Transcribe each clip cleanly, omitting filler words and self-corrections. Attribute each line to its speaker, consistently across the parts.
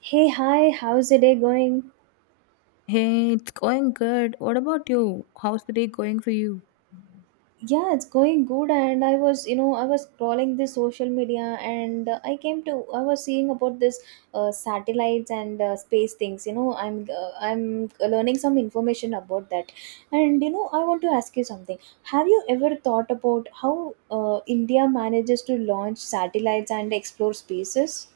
Speaker 1: Hey, hi, how's the day going?
Speaker 2: Hey, it's going good. What about you? How's the day going for you?
Speaker 1: Yeah, it's going good. And I was, I was scrolling this social media and I was seeing about this satellites and space things. You know, I'm learning some information about that. And, you know, I want to ask you something. Have you ever thought about how India manages to launch satellites and explore spaces?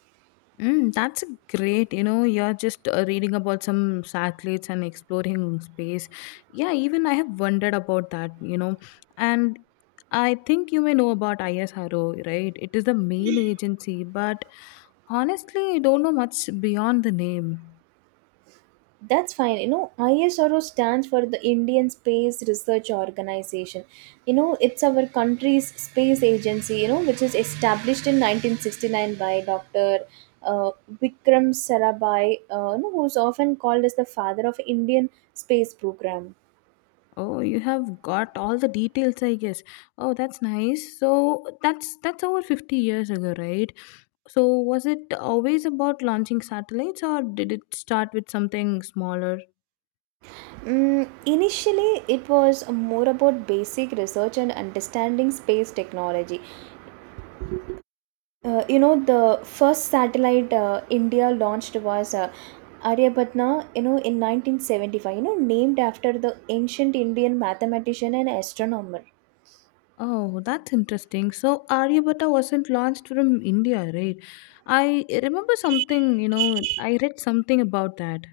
Speaker 2: Mm, that's great. You know, you're just reading about some satellites and exploring space. Yeah, even I have wondered about that, you know. And I think you may know about ISRO, right? It is the main agency, but honestly, I don't know much beyond the name.
Speaker 1: That's fine. You know, ISRO stands for the Indian Space Research Organization. You know, it's our country's space agency, you know, which is established in 1969 by Dr. Uh, Vikram Sarabhai, you know, who's often called as the father of Indian space program.
Speaker 2: Oh, you have got all the details, I guess. Oh, that's nice. So that's over 50 years ago, right? So, was it always about launching satellites or did it start with something smaller?
Speaker 1: Initially, it was more about basic research and understanding space technology. You know, the first satellite India launched was Aryabhatna, you know, in 1975, you know, named after the ancient Indian mathematician and astronomer.
Speaker 2: Oh, that's interesting. So, Aryabhatta wasn't launched from India, right? I remember something, you know, I read something about that.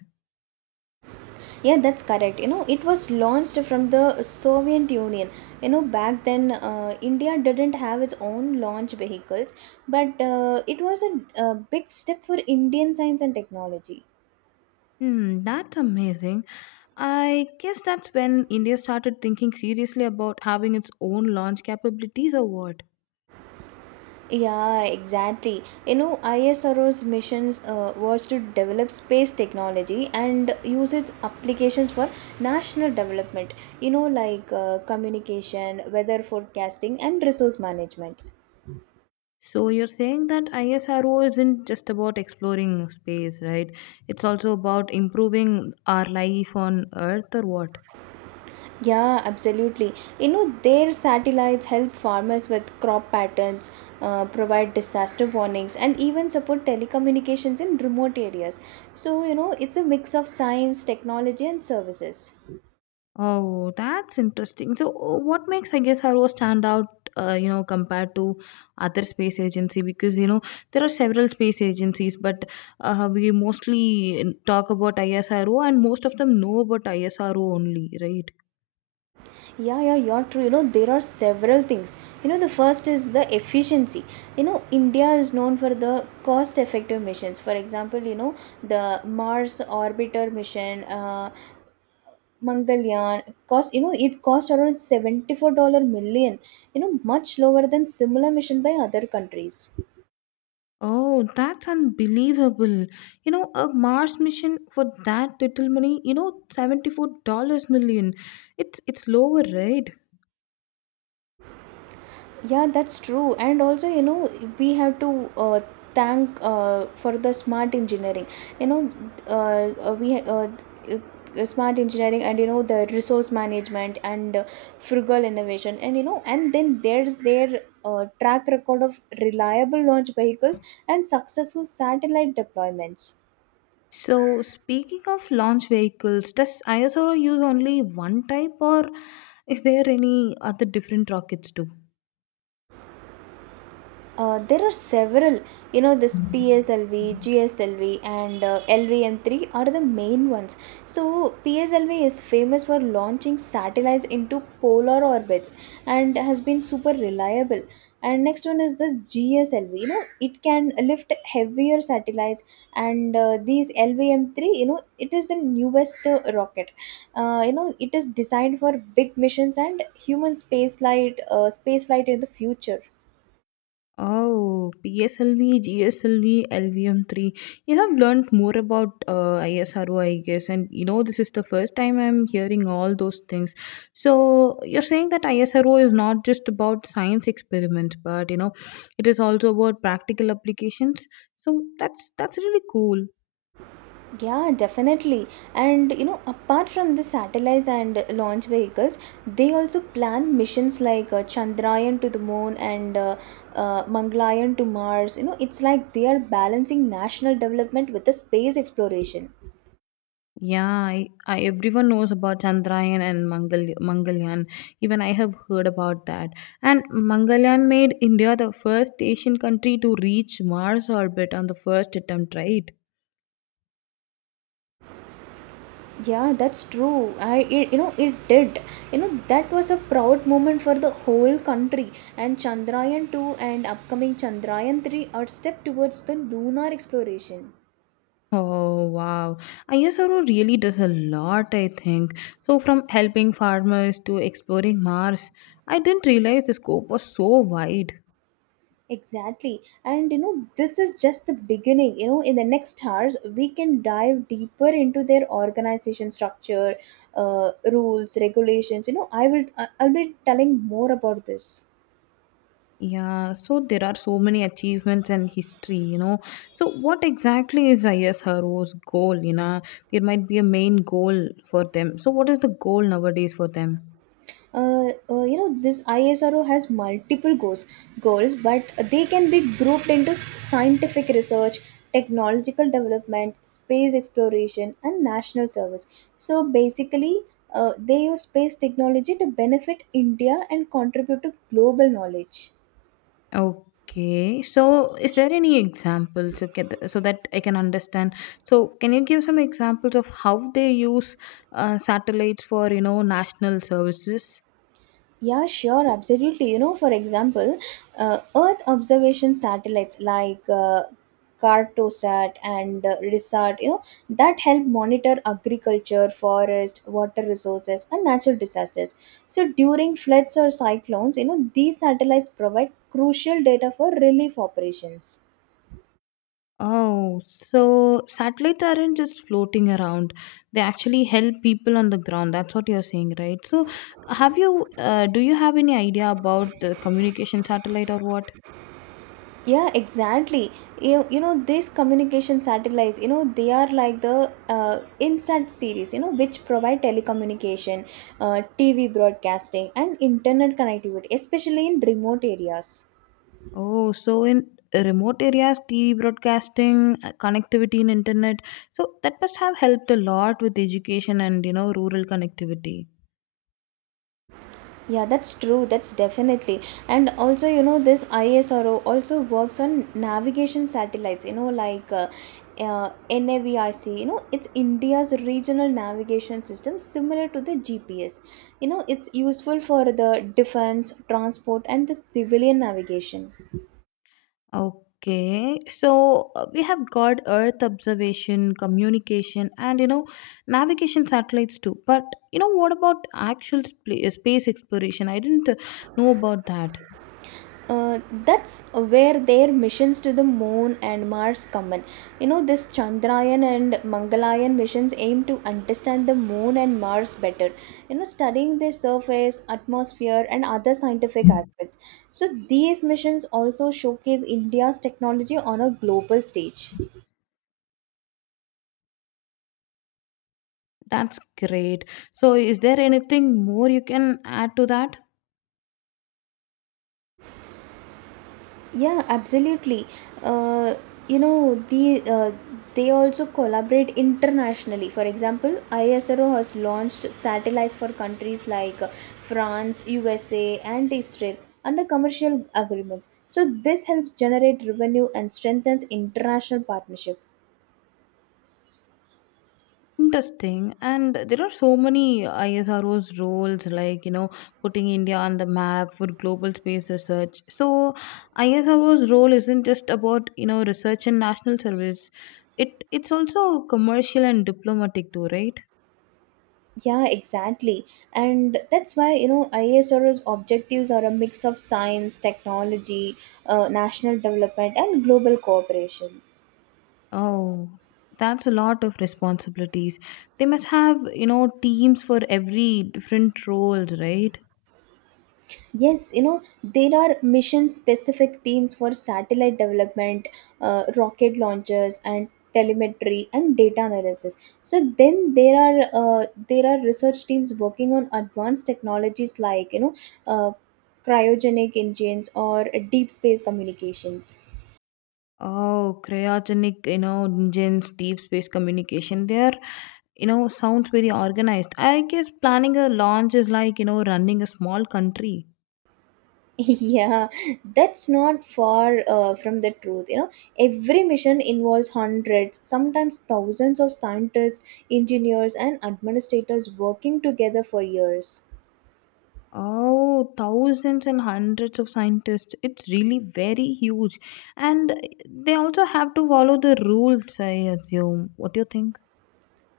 Speaker 1: Yeah, that's correct. You know, it was launched from the Soviet Union. You know, back then, India didn't have its own launch vehicles, but a big step for Indian science and technology.
Speaker 2: Hmm, that's amazing. I guess that's when India started thinking seriously about having its own launch capabilities or what?
Speaker 1: Yeah, exactly. You know, ISRO's missions was to develop space technology and use its applications for national development, you know, like communication, weather forecasting, and resource management.
Speaker 2: So you're saying that ISRO isn't just about exploring space, right? It's also about improving our life on Earth or what?
Speaker 1: Yeah, absolutely. You know, their satellites help farmers with crop patterns, provide disaster warnings, and even support telecommunications in remote areas. So, you know, it's a mix of science, technology, and services.
Speaker 2: Oh, that's interesting. So what makes ISRO stand out, you know, compared to other space agency? Because, you know, there are several space agencies, but we mostly talk about ISRO and most of them know about ISRO only, right?
Speaker 1: Yeah, yeah, you're true. You know, there are several things. You know, the first is the efficiency. You know, India is known for the cost effective missions. For example, you know, the Mars orbiter mission, Mangalyaan, cost, you know, it cost around $74 million, you know, much lower than similar mission by other countries.
Speaker 2: Oh, that's unbelievable. You know, a Mars mission for that little money, you know, $74 million. 1,000,000 It's lower, right?
Speaker 1: Yeah, that's true. And also, you know, we have to thank for the smart engineering. You know, we smart engineering, and you know the resource management and frugal innovation, and you know, and then there's their track record of reliable launch vehicles and successful satellite deployments.
Speaker 2: So, speaking of launch vehicles, does ISRO use only one type or is there any other different rockets too?
Speaker 1: There are several, you know, this PSLV, GSLV, and LVM3 are the main ones. So, PSLV is famous for launching satellites into polar orbits and has been super reliable. And next one is this GSLV, you know, it can lift heavier satellites, and these LVM3, you know, it is the newest rocket. You know, it is designed for big missions and space flight in the future.
Speaker 2: Oh, PSLV, GSLV, LVM3. You have learned more about ISRO, I guess, and you know this is the first time I'm hearing all those things. So you're saying that ISRO is not just about science experiments, but you know, it is also about practical applications. So that's really cool.
Speaker 1: Yeah, definitely. And you know, apart from the satellites and launch vehicles, they also plan missions like Chandrayaan to the moon and Mangalyaan to Mars. You know, it's like they are balancing national development with the space exploration.
Speaker 2: Yeah, I everyone knows about Chandrayaan and Mangalyaan. Even I have heard about that. And Mangalyaan made India the first Asian country to reach Mars orbit on the first attempt, right?
Speaker 1: Yeah, that's true. You know it did. You know, that was a proud moment for the whole country. And Chandrayaan 2 and upcoming Chandrayaan 3 are step towards the lunar exploration.
Speaker 2: Oh wow. ISRO really does a lot, I think. So from helping farmers to exploring Mars, I didn't realize the scope was so wide.
Speaker 1: Exactly. And you know, this is just the beginning. You know, in the next hours, we can dive deeper into their organization structure, rules, regulations. You know, I'll be telling more about this.
Speaker 2: Yeah, so there are so many achievements and history, you know. So, what exactly is ISRO's goal? You know, there might be a main goal for them. So, what is the goal nowadays for them?
Speaker 1: You know, this ISRO has multiple goals, but they can be grouped into scientific research, technological development, space exploration, and national service. So basically, they use space technology to benefit India and contribute to global knowledge.
Speaker 2: Okay, so is there any examples so that I can understand? So, can you give some examples of how they use satellites for you know national services?
Speaker 1: Yeah, sure, absolutely. You know, for example, Earth observation satellites like Cartosat and RISAT, you know, that help monitor agriculture, forest, water resources, and natural disasters. So during floods or cyclones, you know, these satellites provide crucial data for relief operations.
Speaker 2: Oh, so satellites aren't just floating around. They actually help people on the ground. That's what you're saying, right? So, do you have any idea about the communication satellite or what?
Speaker 1: Yeah, exactly. You know, these communication satellites, you know, they are like the INSAT series, you know, which provide telecommunication, TV broadcasting, and internet connectivity, especially in remote areas.
Speaker 2: Oh, so in remote areas, TV broadcasting, connectivity and internet. So, that must have helped a lot with education and, you know, rural connectivity.
Speaker 1: Yeah, that's true. That's definitely. And also, you know, this ISRO also works on navigation satellites, you know, like NAVIC. You know, it's India's regional navigation system similar to the GPS. You know, it's useful for the defense, transport, and the civilian navigation.
Speaker 2: Okay, so we have got Earth observation, communication, and you know, navigation satellites too. But you know, what about actual space exploration? I didn't know about that.
Speaker 1: uh, that's where their missions to the moon and Mars come in. You know, this Chandrayaan and Mangalayan missions aim to understand the moon and Mars better, you know, studying their surface, atmosphere, and other scientific aspects. So these missions also showcase India's technology on a global stage.
Speaker 2: That's great. So, is there anything more you can add to that?
Speaker 1: Yeah, absolutely. Uh, you know, the they also collaborate internationally. For example, ISRO has launched satellites for countries like France, USA, and Israel under commercial agreements. So this helps generate revenue and strengthens international partnership.
Speaker 2: Interesting. And there are so many ISRO's roles, like, you know, putting India on the map for global space research. So, ISRO's role isn't just about, you know, research and national service. It's also commercial and diplomatic too, right?
Speaker 1: Yeah, exactly. And that's why, you know, ISRO's objectives are a mix of science, technology, national development, and global cooperation.
Speaker 2: Oh, that's a lot of responsibilities. They must have, you know, teams for every different roles, right?
Speaker 1: Yes, you know, there are mission specific teams for satellite development, rocket launches, and telemetry and data analysis. So then there are research teams working on advanced technologies like, you know, uh, cryogenic engines or deep space communications.
Speaker 2: Oh, cryogenic, you know, engines, deep space communication. There, you know, sounds very organized. I guess planning a launch is like, you know, running a small country.
Speaker 1: Yeah, that's not far from the truth. You know, every mission involves hundreds, sometimes thousands of scientists, engineers, and administrators working together for years.
Speaker 2: Oh, thousands and hundreds of scientists. It's really very huge. And they also have to follow the rules, I assume. What do you think?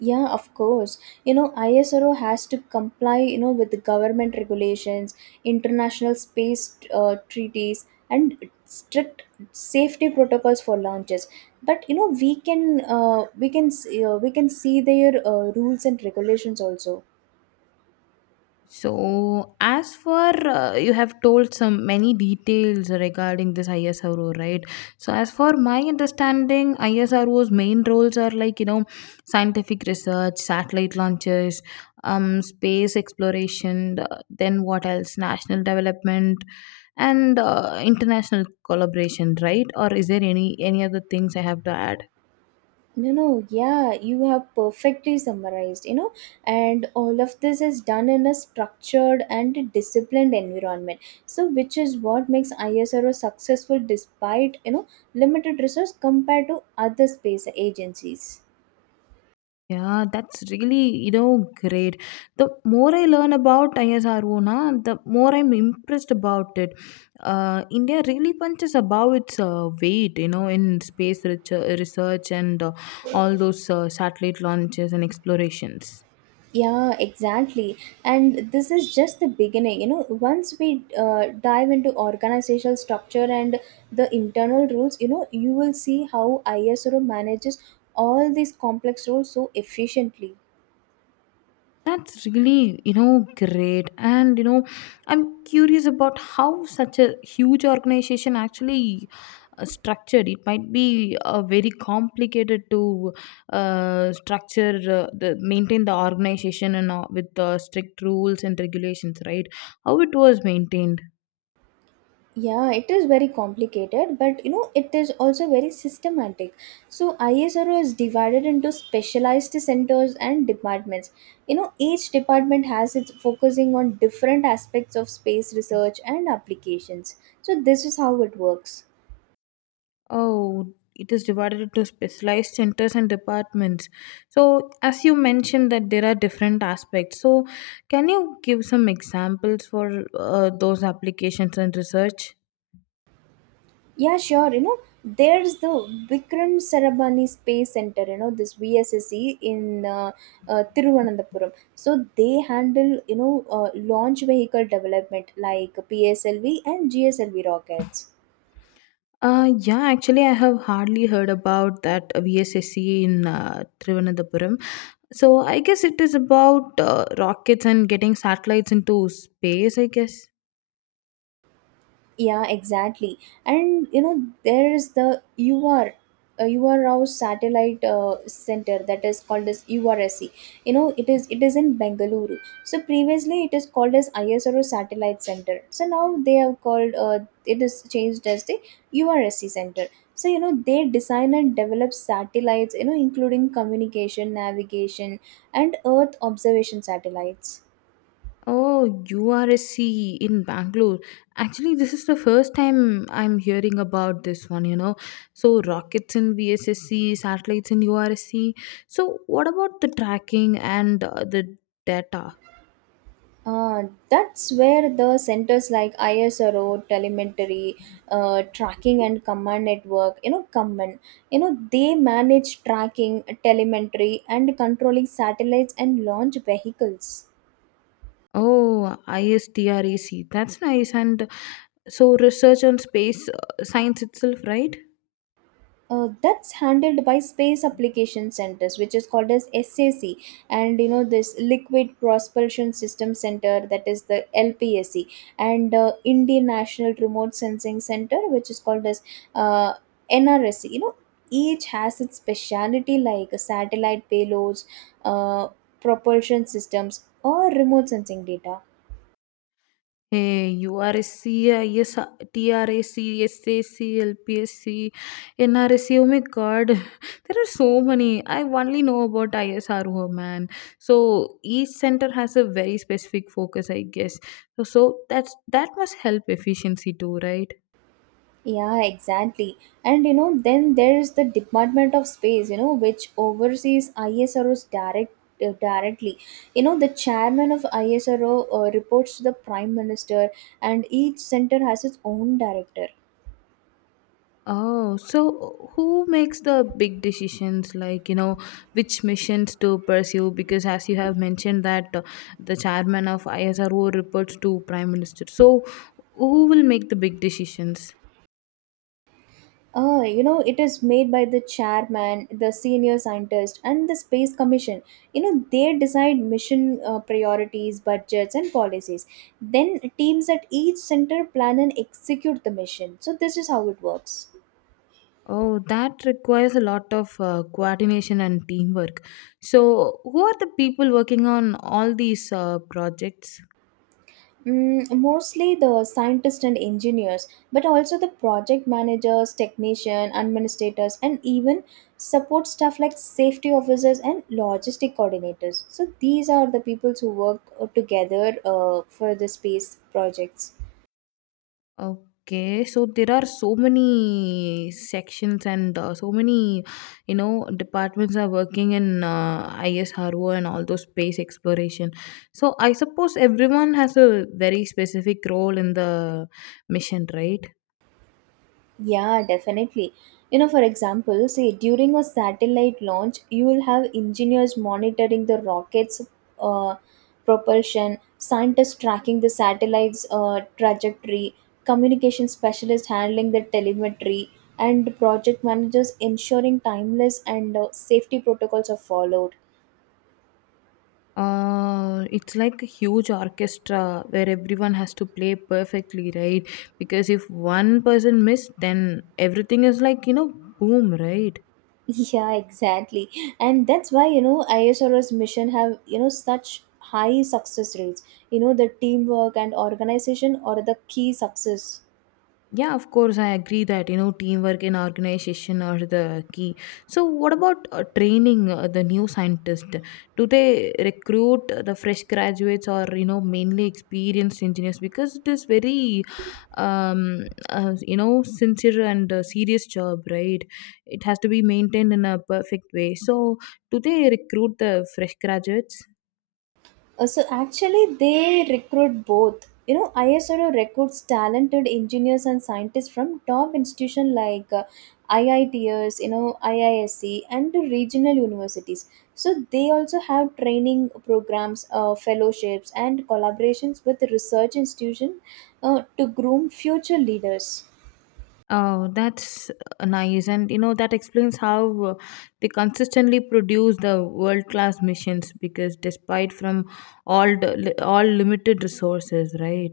Speaker 1: Yeah, of course. You know, ISRO has to comply, you know, with the government regulations, international space treaties, and strict safety protocols for launches. But you know, we can see their rules and regulations also.
Speaker 2: So, as for you have told some many details regarding this ISRO, right? So, as for my understanding, ISRO's main roles are like you know, scientific research, satellite launches, space exploration, then what else? National development and international collaboration, right? Or is there any other things I have to add?
Speaker 1: No, no, yeah, you have perfectly summarized, you know, and all of this is done in a structured and a disciplined environment. So, which is what makes ISRO successful despite, you know, limited resource compared to other space agencies.
Speaker 2: Yeah, that's really, you know, great. The more I learn about ISRO, na, the more I'm impressed about it. India really punches above its weight, you know, in space research and all those satellite launches and explorations.
Speaker 1: Yeah, exactly. And this is just the beginning. You know, once we dive into organizational structure and the internal rules, you know, you will see how ISRO manages all these complex roles so efficiently.
Speaker 2: That's really, you know, great. And, you know, I'm curious about how such a huge organization actually structured. It might be very complicated to structure the maintain the organization and with strict rules and regulations, right? How it was maintained?
Speaker 1: Yeah, it is very complicated, but you know, it is also very systematic. So, ISRO is divided into specialized centers and departments. You know, each department has its focusing on different aspects of space research and applications. So, this is how it works.
Speaker 2: Oh, it is divided into specialized centers and departments. So as you mentioned that there are different aspects, so can you give some examples for those applications and research?
Speaker 1: Yeah, sure. You know, there's the Vikram Sarabani Space Center, you know, this VSSE in Thiruvananthapuram. So they handle, you know, launch vehicle development like PSLV and GSLV rockets.
Speaker 2: Yeah, actually, I have hardly heard about that VSSC in Trivandapuram. So I guess it is about rockets and getting satellites into space, I guess.
Speaker 1: Yeah, exactly. And you know, there is the ur ur Rao satellite center, that is called as URSC. You know, it is in Bengaluru. So previously it is called as ISRO satellite center, so now they have called it is changed as the URSC center. So you know, they design and develop satellites, you know, including communication, navigation, and Earth observation satellites.
Speaker 2: Oh, URSC in Bangalore. Actually, this is the first time I'm hearing about this one, you know. So, rockets in VSSC, satellites in URSC. So, what about the tracking and the data?
Speaker 1: Uh, that's where the centers like ISRO, telemetry, tracking and command network, you know, come in. You know, they manage tracking, telemetry, and controlling satellites and launch vehicles.
Speaker 2: Oh, ISTRAC. That's nice. And so, research on space science itself, right?
Speaker 1: That's handled by space application centers, which is called as SAC, and you know, this liquid propulsion system center, that is the LPSC, and Indian national remote sensing center, which is called as uh, NRSC. You know, each has its speciality like satellite payloads, uh, propulsion systems, or remote sensing data.
Speaker 2: Hey, URSC, oh my God, there are so many. I only know about ISRO, man. So each center has a very specific focus, I guess. So, that must help efficiency too, right?
Speaker 1: Yeah, exactly. And you know, then there's the Department of Space, you know, which oversees ISRO's directly. You know, the chairman of ISRO reports to the prime minister, and each center has its own director.
Speaker 2: Oh, so who makes the big decisions like, you know, which missions to pursue? Because as you have mentioned that the chairman of ISRO reports to prime minister. So who will make the big decisions?
Speaker 1: You know, it is made by the chairman, the senior scientist, and the space commission. You know, they decide mission priorities, budgets, and policies. Then teams at each center plan and execute the mission. So this is how it works.
Speaker 2: Oh, that requires a lot of coordination and teamwork. So who are the people working on all these projects?
Speaker 1: Mostly the scientists and engineers, but also the project managers, technician, administrators, and even support staff like safety officers and logistic coordinators. So these are the people who work together for the space projects.
Speaker 2: Okay, so there are so many sections and so many, you know, departments are working in ISRO and all those space exploration. So I suppose everyone has a very specific role in the mission, right?
Speaker 1: Yeah, definitely. You know, for example, say during a satellite launch, you will have engineers monitoring the rocket's uh, propulsion, scientists tracking the satellite's trajectory, communication specialists handling the telemetry, and project managers ensuring timeless and safety protocols are followed.
Speaker 2: It's like a huge orchestra where everyone has to play perfectly, right? Because if one person miss, then everything is like, you know, boom, right?
Speaker 1: Yeah, exactly. And that's why, you know, ISRO's mission have, you know, such high success rates. You know, the teamwork and organization are the key success.
Speaker 2: Yeah, of course, I agree that you know teamwork in organization are the key. So, what about training the new scientist? Do they recruit the fresh graduates or you know mainly experienced engineers? Because it is very, um, you know, sincere and serious job, right? It has to be maintained in a perfect way. So, do they recruit the fresh graduates?
Speaker 1: So actually, they recruit both. You know, ISRO recruits talented engineers and scientists from top institutions like IITs, you know, IISc, and the regional universities. So they also have training programs, fellowships, and collaborations with research institutions to groom future leaders.
Speaker 2: Oh, that's nice. And you know, that explains how they consistently produce the world-class missions because despite from all limited resources, right?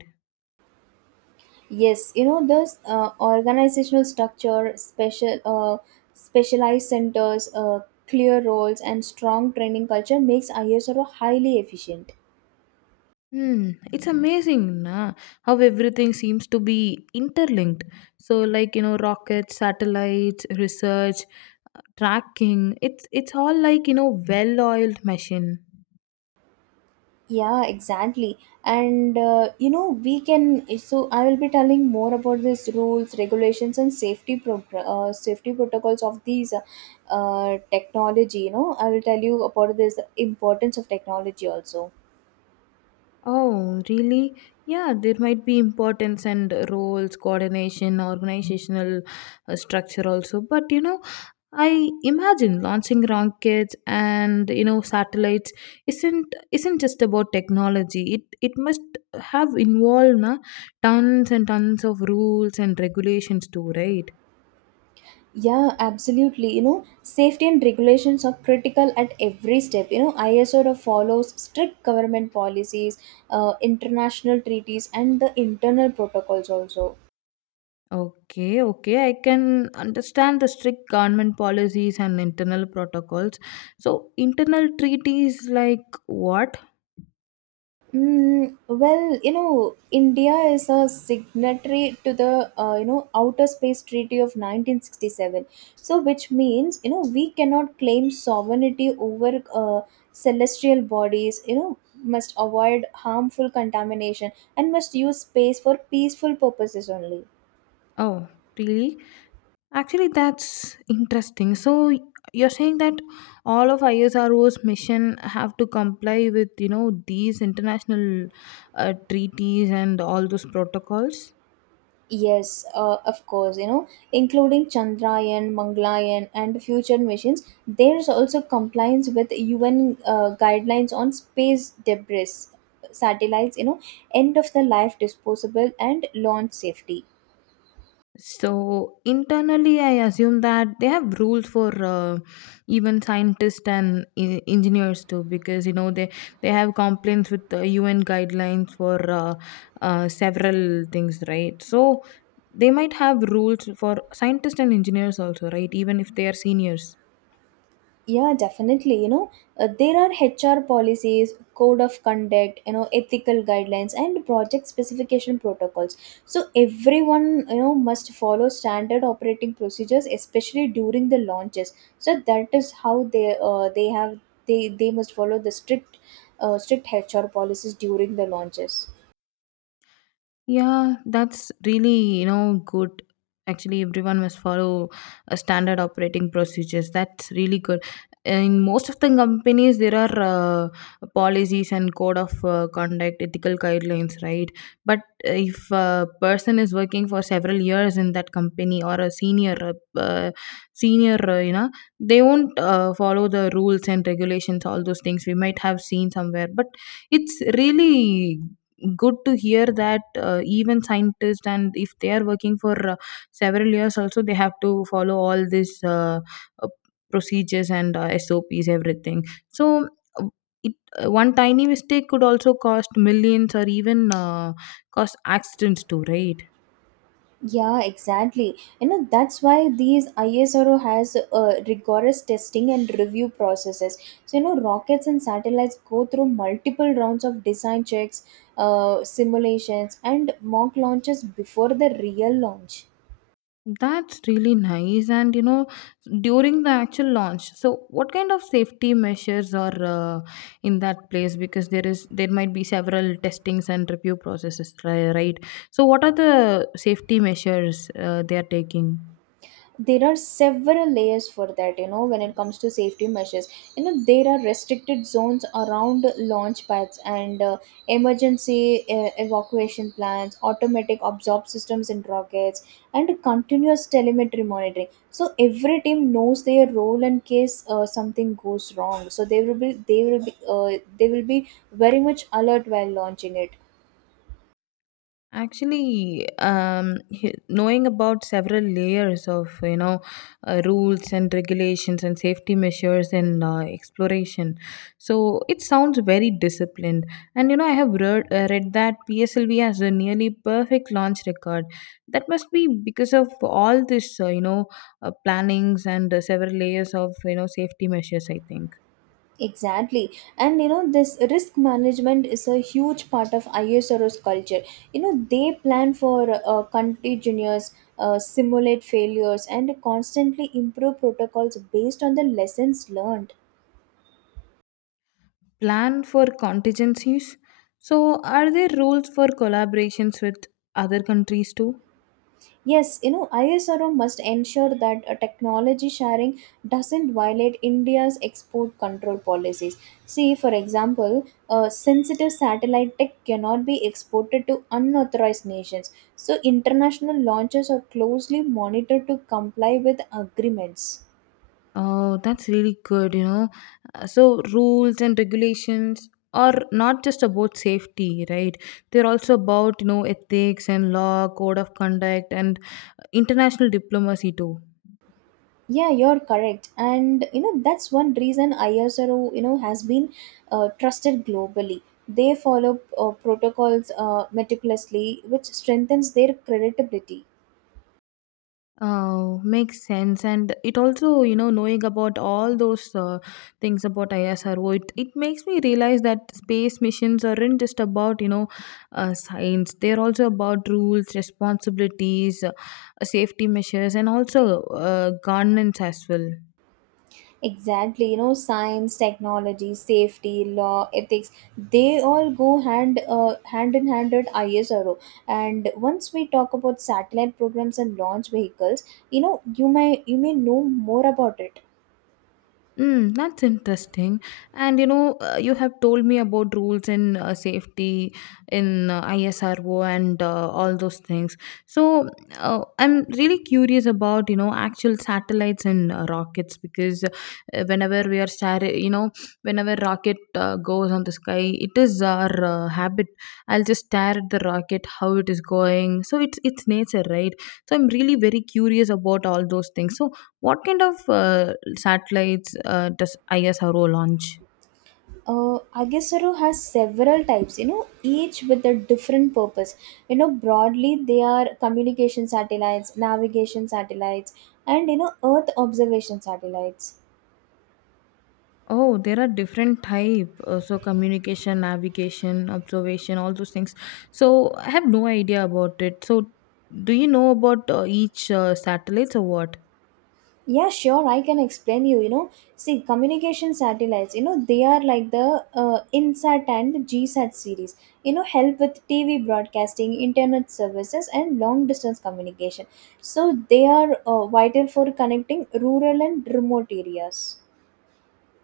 Speaker 1: Yes, you know, this organizational structure, specialized centers, clear roles, and strong training culture makes ISRO highly efficient.
Speaker 2: Hmm, it's amazing na, how everything seems to be interlinked. So like, you know, rockets, satellites, research, tracking, it's all like, you know, well-oiled machine.
Speaker 1: Yeah, exactly. And you know we can. So I will be telling more about these rules, regulations, and safety protocols of these technology. You know I will tell you about this importance of technology also.
Speaker 2: Oh, really? Yeah, there might be importance and roles, coordination, organizational structure also. But you know, I imagine launching rockets and you know satellites isn't just about technology. It must have involved na, tons and tons of rules and regulations too, right?
Speaker 1: Yeah, absolutely. You know, safety and regulations are critical at every step. You know, ISO follows strict government policies, international treaties, and the internal protocols also.
Speaker 2: Okay, okay, I can understand the strict government policies and internal protocols. So, internal treaties like what?
Speaker 1: Well, you know, India is a signatory to the you know Outer Space Treaty of 1967. So, which means you know we cannot claim sovereignty over celestial bodies. You know, must avoid harmful contamination and must use space for peaceful purposes only.
Speaker 2: Oh, really? Actually, that's interesting. So you're saying that all of ISRO's mission have to comply with, you know, these international treaties and all those protocols?
Speaker 1: Yes, of course, you know, including Chandrayaan, Mangalayan, and future missions, there's also compliance with UN guidelines on space debris, satellites, you know, end of the life disposable, and launch safety.
Speaker 2: So internally, I assume that they have rules for even scientists and engineers too, because you know they have complaints with the UN guidelines for several things, right? So they might have rules for scientists and engineers also, right? Even if they are seniors.
Speaker 1: Yeah, definitely. You know, there are HR policies, code of conduct, you know, ethical guidelines, and project specification protocols. So everyone, you know, must follow standard operating procedures, especially during the launches. So that is how they must follow the strict strict HR policies during the launches.
Speaker 2: Yeah, that's really, you know, good. Actually, everyone must follow a standard operating procedures. That's really good. In most of the companies, there are policies and code of conduct, ethical guidelines, right? But if a person is working for several years in that company or a senior, you know, they won't follow the rules and regulations, all those things we might have seen somewhere. But it's really good to hear that even scientists and if they are working for several years also they have to follow all these uh, procedures and sops everything. So uh, it, one tiny mistake could also cost millions or even cause accidents too, right?
Speaker 1: Yeah, exactly. You know, that's why these ISRO has rigorous testing and review processes. So, you know, rockets and satellites go through multiple rounds of design checks, simulations, and mock launches before the real launch.
Speaker 2: That's really nice. And you know, during the actual launch, so what kind of safety measures are in that place? Because there might be several testings and review processes, right? So what are the safety measures they are taking?
Speaker 1: There are several layers for that. You know, when it comes to safety measures, you know, there are restricted zones around launch pads and emergency evacuation plans, automatic absorb systems in rockets, and continuous telemetry monitoring. So every team knows their role in case something goes wrong. So they will be very much alert while launching it.
Speaker 2: Actually, knowing about several layers of you know rules and regulations and safety measures in exploration, so it sounds very disciplined. And you know, I have read that PSLV has a nearly perfect launch record. That must be because of all this you know plannings and several layers of you know safety measures. I think
Speaker 1: Exactly. And you know, this risk management is a huge part of ISRO's culture. You know, they plan for contagious, simulate failures, and constantly improve protocols based on the lessons learned.
Speaker 2: plan for contingencies. So, are there rules for collaborations with other countries too?
Speaker 1: Yes, you know, ISRO must ensure that a technology sharing doesn't violate India's export control policies. See, for example, sensitive satellite tech cannot be exported to unauthorized nations. So, international launches are closely monitored to comply with agreements.
Speaker 2: Oh, that's really good, you know. So, rules and regulations are not just about safety, right? They're also about, you know, ethics and law, code of conduct, and international diplomacy, too.
Speaker 1: Yeah, you're correct. And you know, that's one reason ISRO, you know, has been trusted globally. They follow protocols meticulously, which strengthens their credibility.
Speaker 2: Oh, makes sense. And it also, you know, knowing about all those things about ISRO, it makes me realize that space missions aren't just about, you know, science. They're also about rules, responsibilities, safety measures, and also governance as well.
Speaker 1: Exactly, you know, science, technology, safety, law, ethics, they all go hand in hand at ISRO. And once we talk about satellite programs and launch vehicles, you know, you may know more about it.
Speaker 2: Mm, that's interesting. And you know, you have told me about rules in safety, in ISRO, and all those things. So I'm really curious about you know actual satellites and rockets because whenever you know, whenever rocket goes on the sky, it is our habit. I'll just stare at the rocket, how it is going. So it's nature, right? So I'm really very curious about all those things. So what kind of satellites, does ISRO launch?
Speaker 1: Agasaro has several types, you know, each with a different purpose. You know, broadly, they are communication satellites, navigation satellites, and you know, Earth observation satellites.
Speaker 2: Oh, there are different type. So communication, navigation, observation, all those things. So I have no idea about it. So do you know about each satellite or what?
Speaker 1: Yeah, sure, I can explain you. You know, see, communication satellites, you know, they are like the INSAT and GSAT series, you know, help with TV broadcasting, internet services, and long distance communication. So, they are vital for connecting rural and remote areas.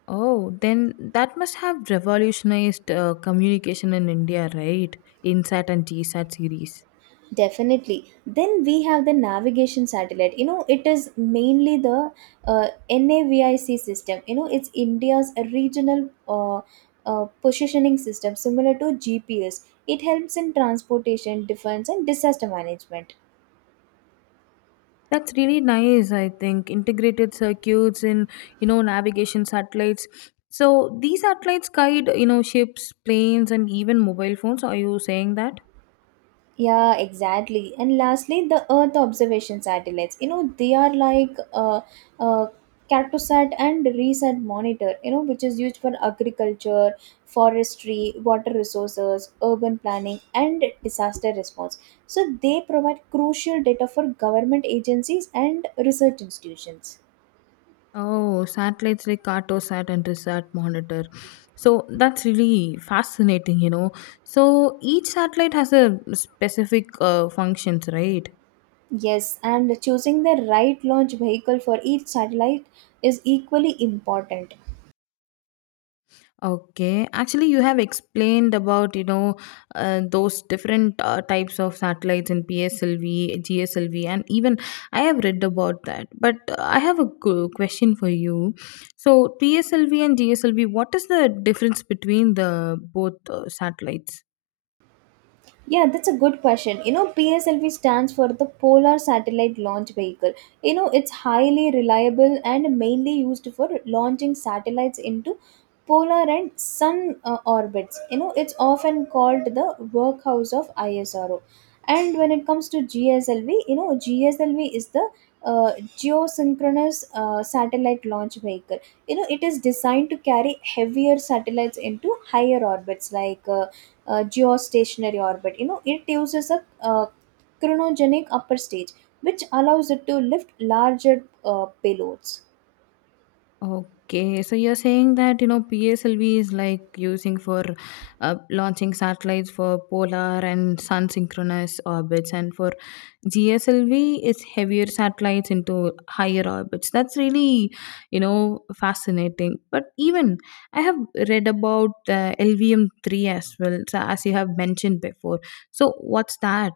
Speaker 2: Oh, then that must have revolutionized communication in India, right? InSat and GSat series.
Speaker 1: Definitely. Then we have the navigation satellite. You know, it is mainly the NAVIC system. You know, it's India's regional positioning system, similar to GPS. It helps in transportation, defense, and disaster management.
Speaker 2: That's really nice, I think. Integrated circuits in, you know, navigation satellites. So these satellites guide, you know, ships, planes, and even mobile phones. Are you saying that?
Speaker 1: Yeah, exactly. And lastly, the Earth observation satellites. You know, they are like uh, Cartosat and ReSat monitor. You know, which is used for agriculture, forestry, water resources, urban planning, and disaster response. So they provide crucial data for government agencies and research institutions.
Speaker 2: Oh, satellites like Cartosat and Resat Monitor. So that's really fascinating, you know. So each satellite has a specific functions, right?
Speaker 1: Yes, and choosing the right launch vehicle for each satellite is equally important.
Speaker 2: Okay. Actually, you have explained about, you know, those different types of satellites in PSLV, GSLV, and even I have read about that. But I have a question for you. So, PSLV and GSLV, what is the difference between the both satellites?
Speaker 1: Yeah, that's a good question. You know, PSLV stands for the Polar Satellite Launch Vehicle. You know, it's highly reliable and mainly used for launching satellites into polar and sun orbits. You know, it's often called the workhouse of ISRO. And when it comes to GSLV, you know, GSLV is the geosynchronous satellite launch vehicle. You know, it is designed to carry heavier satellites into higher orbits like geostationary orbit. You know, it uses a cryogenic upper stage, which allows it to lift larger payloads.
Speaker 2: Okay, so you're saying that you know PSLV is like using for launching satellites for polar and sun synchronous orbits, and for GSLV it's heavier satellites into higher orbits. That's really you know fascinating. But even I have read about LVM3 as well, so as you have mentioned before. So what's that?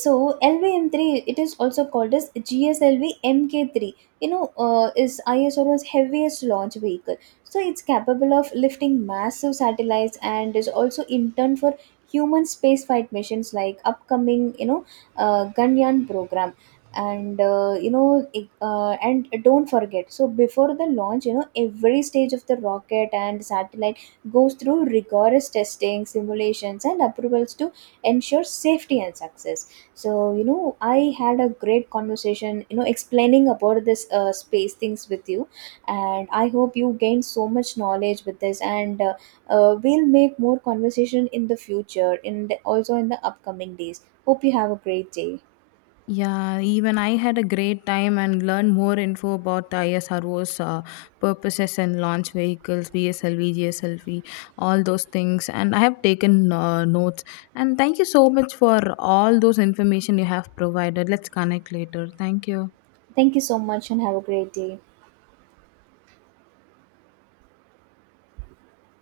Speaker 1: So LVM3, it is also called as GSLV MK3. You know, is ISRO's heaviest launch vehicle. So it's capable of lifting massive satellites and is also in turn for human spaceflight missions like upcoming, you know, Ganyaan program. And you know, and don't forget, so before the launch, you know, every stage of the rocket and satellite goes through rigorous testing, simulations, and approvals to ensure safety and success. So, you know, I had a great conversation, you know, explaining about this space things with you. And I hope you gained so much knowledge with this. And we'll make more conversation in the future, in the, also in the upcoming days. Hope you have a great day.
Speaker 2: Yeah, even I had a great time and learned more info about the ISRO's purposes and launch vehicles, VSLV, GSLV, all those things. And I have taken notes. And thank you so much for all those information you have provided. Let's connect later. Thank you.
Speaker 1: Thank you so much and have a great day.